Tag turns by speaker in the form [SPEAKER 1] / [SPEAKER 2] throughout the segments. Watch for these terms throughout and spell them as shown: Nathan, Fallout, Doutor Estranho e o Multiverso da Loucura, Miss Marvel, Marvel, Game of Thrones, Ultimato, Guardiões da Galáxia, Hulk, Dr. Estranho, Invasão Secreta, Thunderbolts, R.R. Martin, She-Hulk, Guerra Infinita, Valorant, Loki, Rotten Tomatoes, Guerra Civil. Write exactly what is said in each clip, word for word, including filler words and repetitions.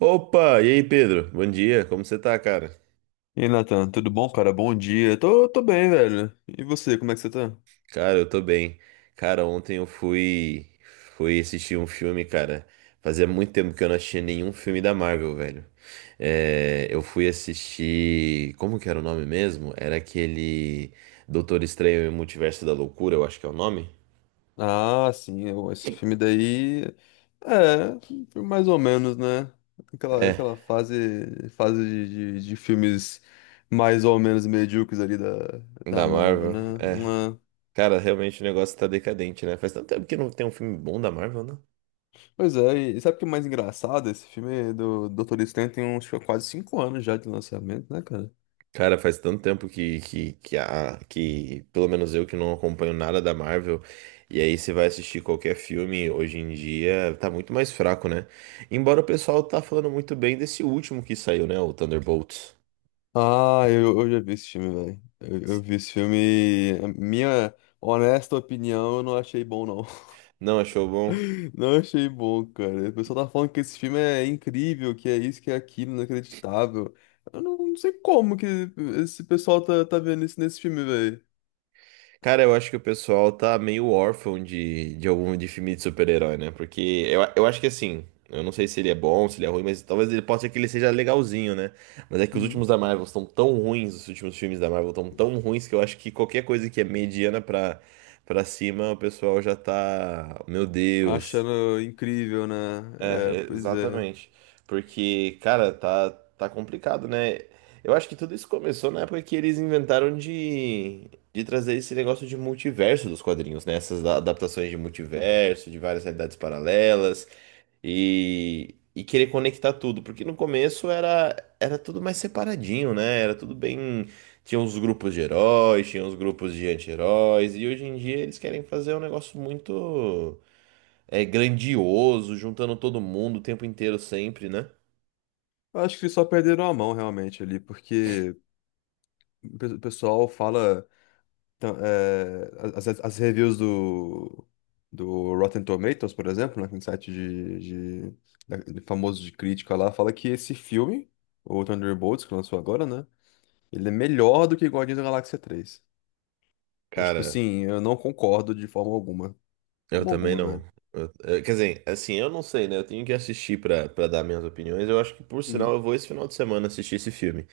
[SPEAKER 1] Opa, e aí Pedro? Bom dia, como você tá, cara?
[SPEAKER 2] E aí, Nathan, tudo bom, cara? Bom dia. Tô, tô bem, velho. E você, como é que você tá?
[SPEAKER 1] Cara, eu tô bem. Cara, ontem eu fui fui assistir um filme, cara. Fazia muito tempo que eu não assistia nenhum filme da Marvel, velho. É, eu fui assistir, como que era o nome mesmo? Era aquele Doutor Estranho e o Multiverso da Loucura, eu acho que é o nome.
[SPEAKER 2] Ah, sim, eu- esse filme daí. É, foi mais ou menos, né? Aquela, aquela
[SPEAKER 1] É,
[SPEAKER 2] fase, fase de, de, de filmes mais ou menos medíocres ali da, da
[SPEAKER 1] da
[SPEAKER 2] Marvel,
[SPEAKER 1] Marvel.
[SPEAKER 2] né?
[SPEAKER 1] É.
[SPEAKER 2] Uma-
[SPEAKER 1] Cara, realmente o negócio tá decadente, né? Faz tanto tempo que não tem um filme bom da Marvel, né?
[SPEAKER 2] Pois é, e sabe o que é mais engraçado? Esse filme do doutor Estranho tem uns acho que, é quase cinco anos já de lançamento, né, cara?
[SPEAKER 1] Cara, faz tanto tempo que, que, que, a, que, pelo menos eu que não acompanho nada da Marvel, e aí você vai assistir qualquer filme hoje em dia, tá muito mais fraco, né? Embora o pessoal tá falando muito bem desse último que saiu, né? O Thunderbolts.
[SPEAKER 2] Ah, eu, eu já vi esse filme, velho. Eu, eu vi esse filme, e a minha honesta opinião, eu não achei bom, não.
[SPEAKER 1] Não achou bom?
[SPEAKER 2] Não achei bom, cara. O pessoal tá falando que esse filme é incrível, que é isso, que é aquilo, inacreditável. Eu não, não sei como que esse pessoal tá, tá vendo isso nesse filme, velho.
[SPEAKER 1] Cara, eu acho que o pessoal tá meio órfão de, de algum de filme de super-herói, né? Porque eu, eu acho que assim, eu não sei se ele é bom, se ele é ruim, mas talvez ele possa ser que ele seja legalzinho, né? Mas é que os últimos
[SPEAKER 2] Uhum.
[SPEAKER 1] da Marvel estão tão ruins, os últimos filmes da Marvel estão tão ruins que eu acho que qualquer coisa que é mediana pra, pra cima, o pessoal já tá. Meu Deus.
[SPEAKER 2] Achando incrível, né? É,
[SPEAKER 1] É,
[SPEAKER 2] pois é.
[SPEAKER 1] exatamente. Porque, cara, tá, tá complicado, né? Eu acho que tudo isso começou na época que eles inventaram de, de trazer esse negócio de multiverso dos quadrinhos, né? Essas a- adaptações de multiverso, de várias realidades paralelas e, e querer conectar tudo. Porque no começo era, era tudo mais separadinho, né? Era tudo bem. Tinha uns grupos de heróis, tinha uns grupos de anti-heróis, e hoje em dia eles querem fazer um negócio muito é grandioso, juntando todo mundo o tempo inteiro sempre, né?
[SPEAKER 2] Eu acho que só perderam a mão, realmente, ali, porque o pe- o pessoal fala. Então, é, as, as- as reviews do, do Rotten Tomatoes, por exemplo, né, que é um site de, de- da- de famoso de crítica lá, fala que esse filme, o Thunderbolts, que lançou agora, né? Ele é melhor do que Guardiões da Galáxia três. Então, tipo
[SPEAKER 1] Cara,
[SPEAKER 2] assim, eu não concordo de forma alguma.
[SPEAKER 1] eu
[SPEAKER 2] Forma
[SPEAKER 1] também
[SPEAKER 2] alguma,
[SPEAKER 1] não.
[SPEAKER 2] velho.
[SPEAKER 1] Eu- eu- quer dizer, assim, eu não sei, né? Eu tenho que assistir pra, pra dar minhas opiniões. Eu acho que, por sinal,
[SPEAKER 2] Uhum.
[SPEAKER 1] eu vou esse final de semana assistir esse filme.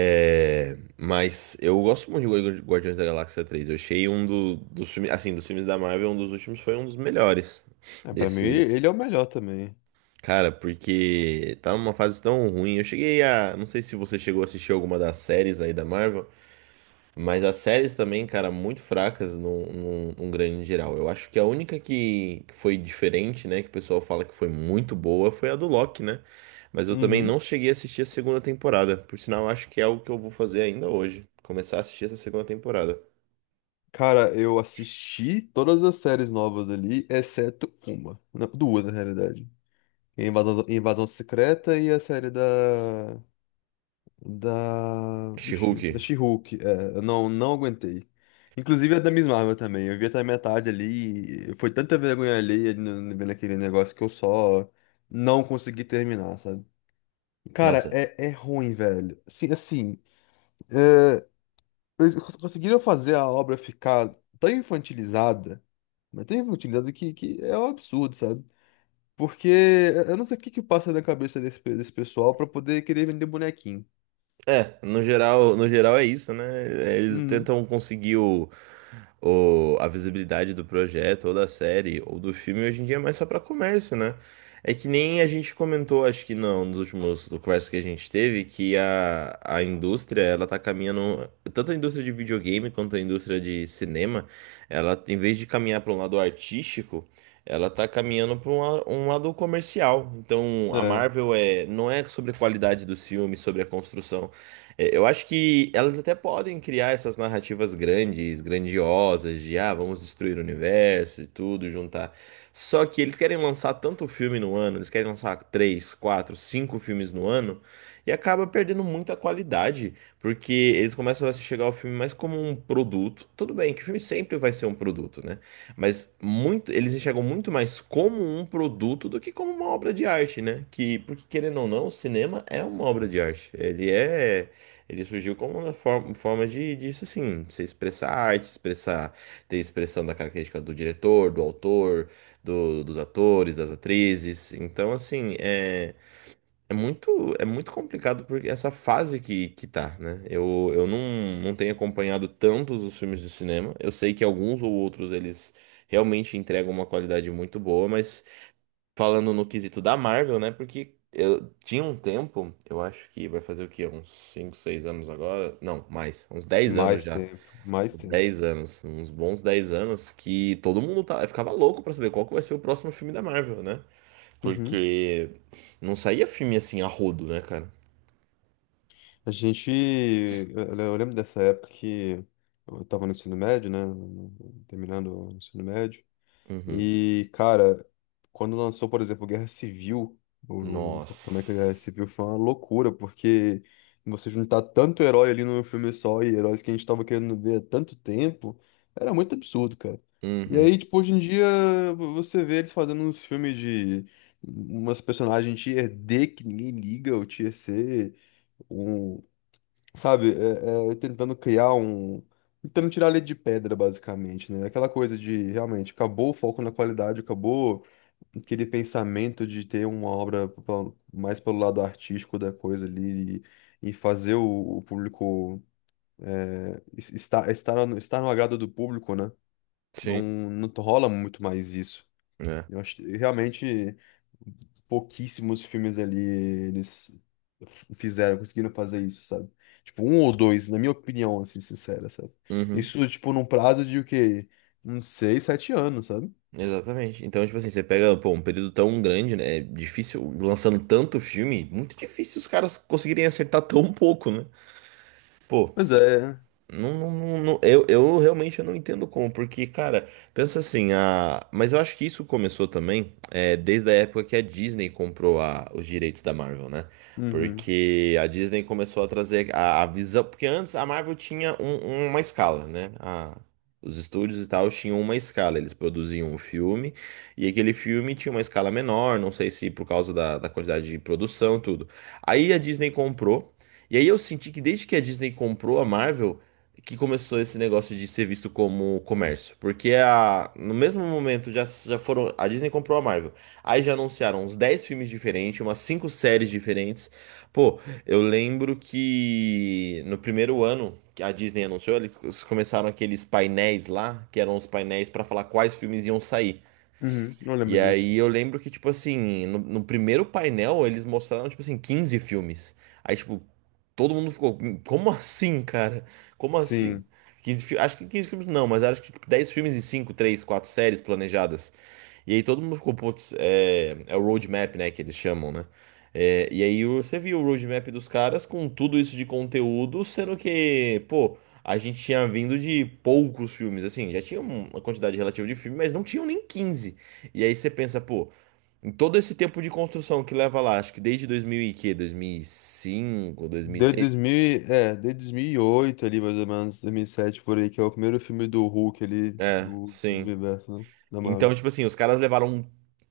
[SPEAKER 1] É, mas eu gosto muito de Guardi- Guardiões da Galáxia três. Eu achei um do- dos filmes, assim, dos filmes da Marvel, um dos últimos foi um dos melhores
[SPEAKER 2] É, pra mim, ele é
[SPEAKER 1] desses.
[SPEAKER 2] o melhor também.
[SPEAKER 1] Cara, porque tá numa fase tão ruim. Eu cheguei a. Não sei se você chegou a assistir alguma das séries aí da Marvel. Mas as séries também, cara, muito fracas num, num, num grande geral. Eu acho que a única que que foi diferente, né? Que o pessoal fala que foi muito boa, foi a do Loki, né? Mas eu também
[SPEAKER 2] Uhum.
[SPEAKER 1] não cheguei a assistir a segunda temporada. Por sinal, eu acho que é algo que eu vou fazer ainda hoje. Começar a assistir essa segunda temporada.
[SPEAKER 2] Cara, eu assisti todas as séries novas ali, exceto uma. Não, duas, na realidade. Invasão, Invasão Secreta e a série da. Da. Vixe,
[SPEAKER 1] She-Hulk.
[SPEAKER 2] da She-Hulk. É, eu não, não aguentei. Inclusive a da Miss Marvel também. Eu vi até a metade ali, e foi tanta vergonha alheia ali no- no- naquele negócio que eu só não consegui terminar, sabe? Cara,
[SPEAKER 1] Nossa.
[SPEAKER 2] é, é ruim, velho. Assim, assim é, eles cons- conseguiram fazer a obra ficar tão infantilizada, mas tão infantilizada que, que é um absurdo, sabe? Porque eu não sei o que que passa na cabeça desse, pe- desse pessoal pra poder querer vender bonequinho.
[SPEAKER 1] É, no geral, no geral é isso, né? É, eles
[SPEAKER 2] Uhum.
[SPEAKER 1] tentam conseguir o, ou a visibilidade do projeto, ou da série, ou do filme, hoje em dia é mais só para comércio, né? É que nem a gente comentou, acho que não, nos últimos conversas que a gente teve, que a, a indústria, ela tá caminhando, tanto a indústria de videogame quanto a indústria de cinema, ela, em vez de caminhar para um lado artístico, ela tá caminhando para um, la- um lado comercial. Então, a
[SPEAKER 2] É.
[SPEAKER 1] Marvel é, não é sobre a qualidade dos filmes, sobre a construção. É, eu acho que elas até podem criar essas narrativas grandes, grandiosas, de ah, vamos destruir o universo e tudo, juntar. Só que eles querem lançar tanto filme no ano, eles querem lançar três, quatro, cinco filmes no ano, e acaba perdendo muita qualidade, porque eles começam a se chegar ao filme mais como um produto. Tudo bem, que o filme sempre vai ser um produto, né? Mas muito, eles enxergam muito mais como um produto do que como uma obra de arte, né? Que, porque querendo ou não, o cinema é uma obra de arte. Ele é. Ele surgiu como uma for- forma de, disso, assim, se expressar arte, expressar, ter expressão da característica do diretor, do autor, do- dos atores, das atrizes. Então, assim, é, é muito, é muito complicado porque essa fase que, que tá, né? Eu, eu não, não tenho acompanhado tantos os filmes de cinema. Eu sei que alguns ou outros eles realmente entregam uma qualidade muito boa, mas falando no quesito da Marvel, né? Porque eu tinha um tempo, eu acho que vai fazer o quê? Uns cinco, seis anos agora? Não, mais, uns dez anos
[SPEAKER 2] Mais
[SPEAKER 1] já.
[SPEAKER 2] tempo, mais
[SPEAKER 1] Uns
[SPEAKER 2] tempo.
[SPEAKER 1] dez anos, uns bons dez anos que todo mundo tá, ficava louco pra saber qual que vai ser o próximo filme da Marvel, né?
[SPEAKER 2] Uhum.
[SPEAKER 1] Porque não saía filme assim a rodo, né, cara?
[SPEAKER 2] A gente. Eu, eu lembro dessa época que eu estava no ensino médio, né? Terminando o ensino médio.
[SPEAKER 1] Uhum.
[SPEAKER 2] E, cara, quando lançou, por exemplo, Guerra Civil, o, também que a Guerra
[SPEAKER 1] Nossa.
[SPEAKER 2] Civil foi uma loucura, porque você juntar tanto herói ali num filme só e heróis que a gente tava querendo ver há tanto tempo, era muito absurdo, cara. E aí,
[SPEAKER 1] Uhum.
[SPEAKER 2] tipo, hoje em dia, vo- você vê eles fazendo uns filmes de umas personagens tier D que ninguém liga, ou tier C, um sabe, é, é, tentando criar um. Tentando tirar leite de pedra, basicamente, né? Aquela coisa de realmente acabou o foco na qualidade, acabou aquele pensamento de ter uma obra pa- mais pelo lado artístico da coisa ali e, e fazer o, o público es- estar, estar, no- estar no agrado do público, né? Não,
[SPEAKER 1] Sim,
[SPEAKER 2] não rola muito mais isso.
[SPEAKER 1] né?
[SPEAKER 2] Eu acho que realmente pouquíssimos filmes ali eles f- fizeram, conseguiram fazer isso, sabe? Tipo, um ou dois, na minha opinião, assim, sincera, sabe?
[SPEAKER 1] Uhum.
[SPEAKER 2] Isso, tipo, num prazo de o quê? Uns seis, sete anos, sabe?
[SPEAKER 1] Exatamente. Então, tipo assim, você pega, pô, um período tão grande, né? É difícil, lançando tanto filme, muito difícil os caras conseguirem acertar tão pouco, né? Pô,
[SPEAKER 2] Pois
[SPEAKER 1] você
[SPEAKER 2] é.
[SPEAKER 1] não, não, não- não- eu, eu realmente não entendo como, porque, cara, pensa assim, a... mas eu acho que isso começou também é, desde a época que a Disney comprou a- os direitos da Marvel, né?
[SPEAKER 2] Uhum.
[SPEAKER 1] Porque a Disney começou a trazer a, a visão, porque antes a Marvel tinha um- uma escala, né? A- os estúdios e tal tinham uma escala, eles produziam um filme e aquele filme tinha uma escala menor, não sei se por causa da, da quantidade de produção, tudo. Aí a Disney comprou, e aí eu senti que desde que a Disney comprou a Marvel, que começou esse negócio de ser visto como comércio. Porque a, no mesmo momento já, já foram. A Disney comprou a Marvel. Aí já anunciaram uns dez filmes diferentes, umas cinco séries diferentes. Pô, eu lembro que no primeiro ano que a Disney anunciou, eles começaram aqueles painéis lá, que eram os painéis para falar quais filmes iam sair.
[SPEAKER 2] Uhum. Não lembro
[SPEAKER 1] E
[SPEAKER 2] disso.
[SPEAKER 1] aí eu lembro que, tipo assim, no, no primeiro painel eles mostraram, tipo assim, quinze filmes. Aí, tipo, todo mundo ficou, "Hum, como assim, cara? Como assim?
[SPEAKER 2] Sim.
[SPEAKER 1] quinze, fi- acho que quinze filmes não, mas acho que tipo, dez filmes e cinco três quatro séries planejadas. E aí todo mundo ficou, putz, é, é o roadmap, né, que eles chamam, né? É, e aí o- você viu o roadmap dos caras com tudo isso de conteúdo, sendo que, pô, a gente tinha vindo de poucos filmes, assim, já tinha uma quantidade relativa de filme, mas não tinham nem quinze. E aí você pensa, pô, em todo esse tempo de construção que leva lá, acho que desde dois mil e quê? dois mil e cinco,
[SPEAKER 2] Desde
[SPEAKER 1] dois mil e seis?
[SPEAKER 2] dois mil, e- é, desde dois mil e oito ali, mais ou menos, dois mil e sete por aí, que é o primeiro filme do Hulk ali,
[SPEAKER 1] É,
[SPEAKER 2] do, do
[SPEAKER 1] sim.
[SPEAKER 2] universo, né? Da
[SPEAKER 1] Então,
[SPEAKER 2] Marvel.
[SPEAKER 1] tipo assim, os caras levaram um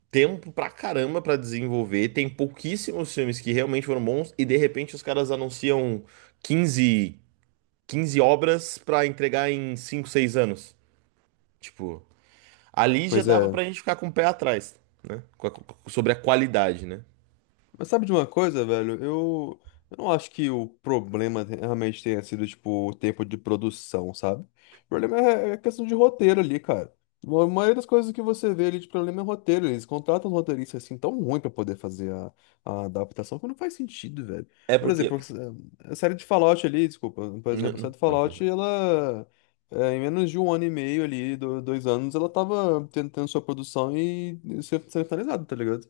[SPEAKER 1] tempo pra caramba pra desenvolver, tem pouquíssimos filmes que realmente foram bons e de repente os caras anunciam quinze quinze obras pra entregar em cinco seis anos. Tipo, ali já
[SPEAKER 2] Pois
[SPEAKER 1] dava
[SPEAKER 2] é.
[SPEAKER 1] pra gente ficar com o pé atrás, né? Com a- com- Sobre a qualidade, né?
[SPEAKER 2] Mas sabe de uma coisa, velho? Eu, eu não acho que o problema te- realmente tenha sido, tipo, o tempo de produção, sabe? O problema é é questão de roteiro ali, cara. A maioria das coisas que você vê ali de problema é roteiro. Eles contratam um roteirista assim tão ruim pra poder fazer a, a adaptação que não faz sentido, velho.
[SPEAKER 1] É
[SPEAKER 2] Por exemplo,
[SPEAKER 1] porque.
[SPEAKER 2] a série de Fallout ali, desculpa, por
[SPEAKER 1] Não,
[SPEAKER 2] exemplo, a série
[SPEAKER 1] não,
[SPEAKER 2] de
[SPEAKER 1] fala, fala,
[SPEAKER 2] Fallout,
[SPEAKER 1] fala.
[SPEAKER 2] ela. É, em menos de um ano e meio ali, do- dois anos, ela tava tentando sua produção e e ser ser finalizada, tá ligado?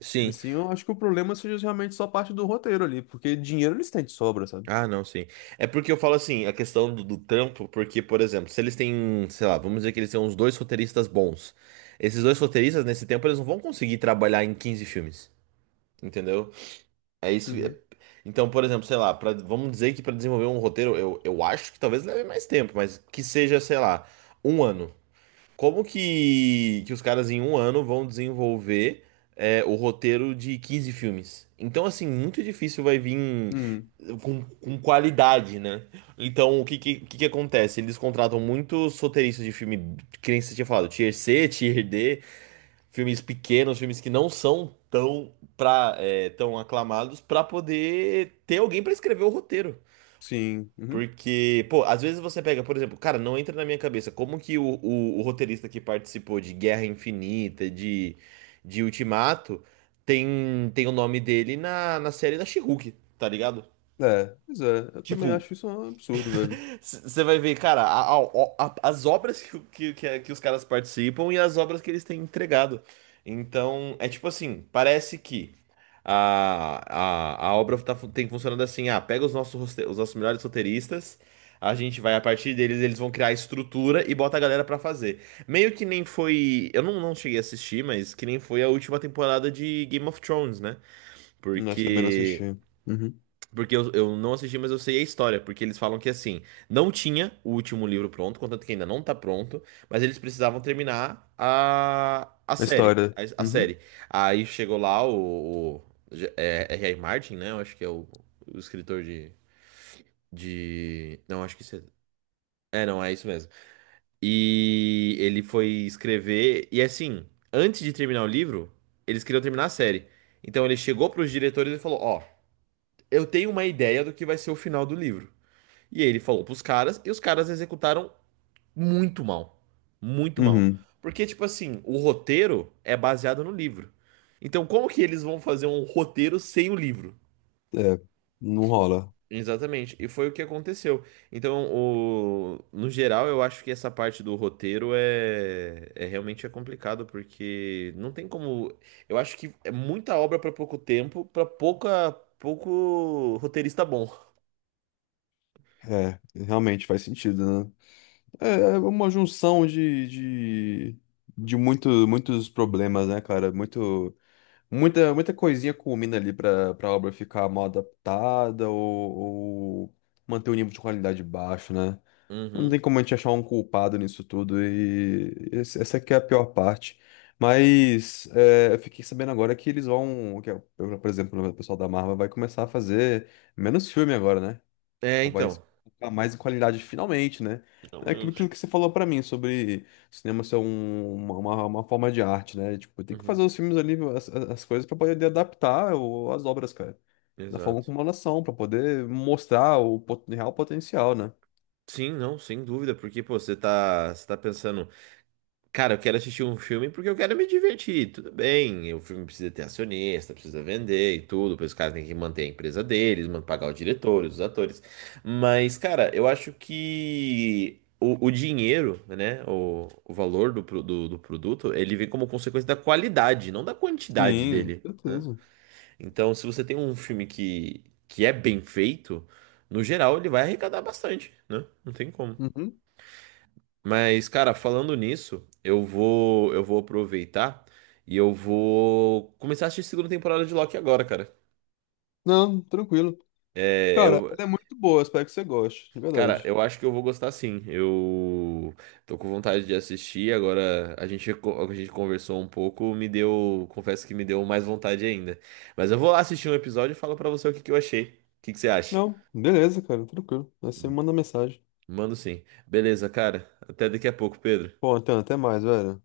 [SPEAKER 1] Sim,
[SPEAKER 2] Assim, eu acho que o problema seja realmente só parte do roteiro ali, porque dinheiro eles têm de sobra, sabe?
[SPEAKER 1] ah, não, sim. É porque eu falo assim, a questão do, do trampo, porque, por exemplo, se eles têm, sei lá, vamos dizer que eles têm uns dois roteiristas bons. Esses dois roteiristas, nesse tempo, eles não vão conseguir trabalhar em quinze filmes, entendeu? É isso. é-
[SPEAKER 2] Uhum.
[SPEAKER 1] Então, por exemplo, sei lá, pra, vamos dizer que para desenvolver um roteiro, eu, eu acho que talvez leve mais tempo, mas que seja, sei lá, um ano. Como que, que os caras em um ano vão desenvolver é, o roteiro de quinze filmes? Então, assim, muito difícil vai vir
[SPEAKER 2] Uhum.
[SPEAKER 1] com, com qualidade, né? Então, o que, que, que que acontece? Eles contratam muitos roteiristas de filme, que nem você tinha falado, Tier C, Tier D, filmes pequenos, filmes que não são tão, pra, é, tão aclamados, pra poder ter alguém pra escrever o roteiro.
[SPEAKER 2] Sim. Uhum.
[SPEAKER 1] Porque, pô, às vezes você pega, por exemplo, cara, não entra na minha cabeça como que o, o, o roteirista que participou de Guerra Infinita, de, de Ultimato, tem, tem o nome dele na, na série da She-Hulk, tá ligado?
[SPEAKER 2] É, pois é. Eu também
[SPEAKER 1] Tipo,
[SPEAKER 2] acho isso um absurdo, velho.
[SPEAKER 1] você vai ver, cara, a- a- a- as obras que, o- que, que, é- que os caras participam e as obras que eles têm entregado. Então, é tipo assim, parece que a, a, a obra tá, fun- tem funcionando assim, ah, pega os nossos, roste- os nossos melhores roteiristas, a gente vai, a partir deles, eles vão criar a estrutura e bota a galera pra fazer. Meio que nem foi, eu não, não cheguei a assistir, mas que nem foi a última temporada de Game of Thrones, né?
[SPEAKER 2] Mas também não
[SPEAKER 1] Porque...
[SPEAKER 2] assisti. Uhum.
[SPEAKER 1] Porque eu, eu não assisti, mas eu sei a história. Porque eles falam que assim, não tinha o último livro pronto, contanto que ainda não tá pronto, mas eles precisavam terminar a, a
[SPEAKER 2] A
[SPEAKER 1] série.
[SPEAKER 2] história.
[SPEAKER 1] A, a
[SPEAKER 2] Uhum.
[SPEAKER 1] série. Aí chegou lá o, o J- é, R R. Martin, né? Eu acho que é o, o escritor de, de. Não, acho que isso é. É, não, é isso mesmo. E ele foi escrever. E assim, antes de terminar o livro, eles queriam terminar a série. Então ele chegou pros diretores e falou: Ó, eu tenho uma ideia do que vai ser o final do livro. E ele falou pros caras, e os caras executaram muito mal. Muito mal.
[SPEAKER 2] Uhum.
[SPEAKER 1] Porque, tipo assim, o roteiro é baseado no livro. Então, como que eles vão fazer um roteiro sem o livro?
[SPEAKER 2] É, não rola.
[SPEAKER 1] Exatamente. E foi o que aconteceu. Então, o... no geral, eu acho que essa parte do roteiro é... é realmente é complicado, porque não tem como. Eu acho que é muita obra pra pouco tempo, pra pouca... pouco roteirista bom.
[SPEAKER 2] É, realmente faz sentido, né? É é uma junção de, de, de muito, muitos problemas, né, cara? Muito. Muita, muita coisinha culmina ali pra, pra obra ficar mal adaptada ou, ou manter o nível de qualidade baixo, né? Não
[SPEAKER 1] Uhum.
[SPEAKER 2] tem como a gente achar um culpado nisso tudo e esse- essa que é a pior parte. Mas é, eu fiquei sabendo agora que eles vão, que, é, por exemplo, o pessoal da Marvel vai começar a fazer menos filme agora, né?
[SPEAKER 1] É,
[SPEAKER 2] Tipo, vai se
[SPEAKER 1] então.
[SPEAKER 2] focar mais em qualidade finalmente, né? É aquilo aquilo
[SPEAKER 1] Realmente.
[SPEAKER 2] que você falou pra mim sobre cinema ser um- uma, uma, uma forma de arte, né? Tipo, tem que
[SPEAKER 1] Uhum.
[SPEAKER 2] fazer os filmes ali, as, as as coisas pra poder adaptar o- as obras, cara. Da forma
[SPEAKER 1] Exato.
[SPEAKER 2] como elas são, pra poder mostrar o pot- real potencial, né?
[SPEAKER 1] Sim, não, sem dúvida, porque, pô, você tá, você tá pensando, cara, eu quero assistir um filme porque eu quero me divertir, tudo bem, o filme precisa ter acionista, precisa vender e tudo, pois os caras têm que manter a empresa deles, man- pagar os diretores, os atores, mas, cara, eu acho que o, o dinheiro, né, o, o valor do, pro- do, do produto, ele vem como consequência da qualidade, não da quantidade
[SPEAKER 2] Sim,
[SPEAKER 1] dele, né?
[SPEAKER 2] certeza.
[SPEAKER 1] Então, se você tem um filme que, que é bem feito, no geral, ele vai arrecadar bastante, né? Não tem como.
[SPEAKER 2] Uhum.
[SPEAKER 1] Mas, cara, falando nisso, eu vou, eu vou aproveitar e eu vou começar a assistir a segunda temporada de Loki agora, cara.
[SPEAKER 2] Não, tranquilo.
[SPEAKER 1] É,
[SPEAKER 2] Cara,
[SPEAKER 1] eu,
[SPEAKER 2] ela é muito boa, espero que você goste, de
[SPEAKER 1] cara,
[SPEAKER 2] verdade.
[SPEAKER 1] eu acho que eu vou gostar sim. Eu tô com vontade de assistir. Agora a gente, co- a gente conversou um pouco, me deu, confesso que me deu mais vontade ainda. Mas eu vou lá assistir um episódio e falo pra você o que que eu achei. O que que você acha?
[SPEAKER 2] Não, beleza, cara, tranquilo. Aí você me manda mensagem.
[SPEAKER 1] Mando sim. Beleza, cara. Até daqui a pouco, Pedro.
[SPEAKER 2] Bom, então, até mais, velho.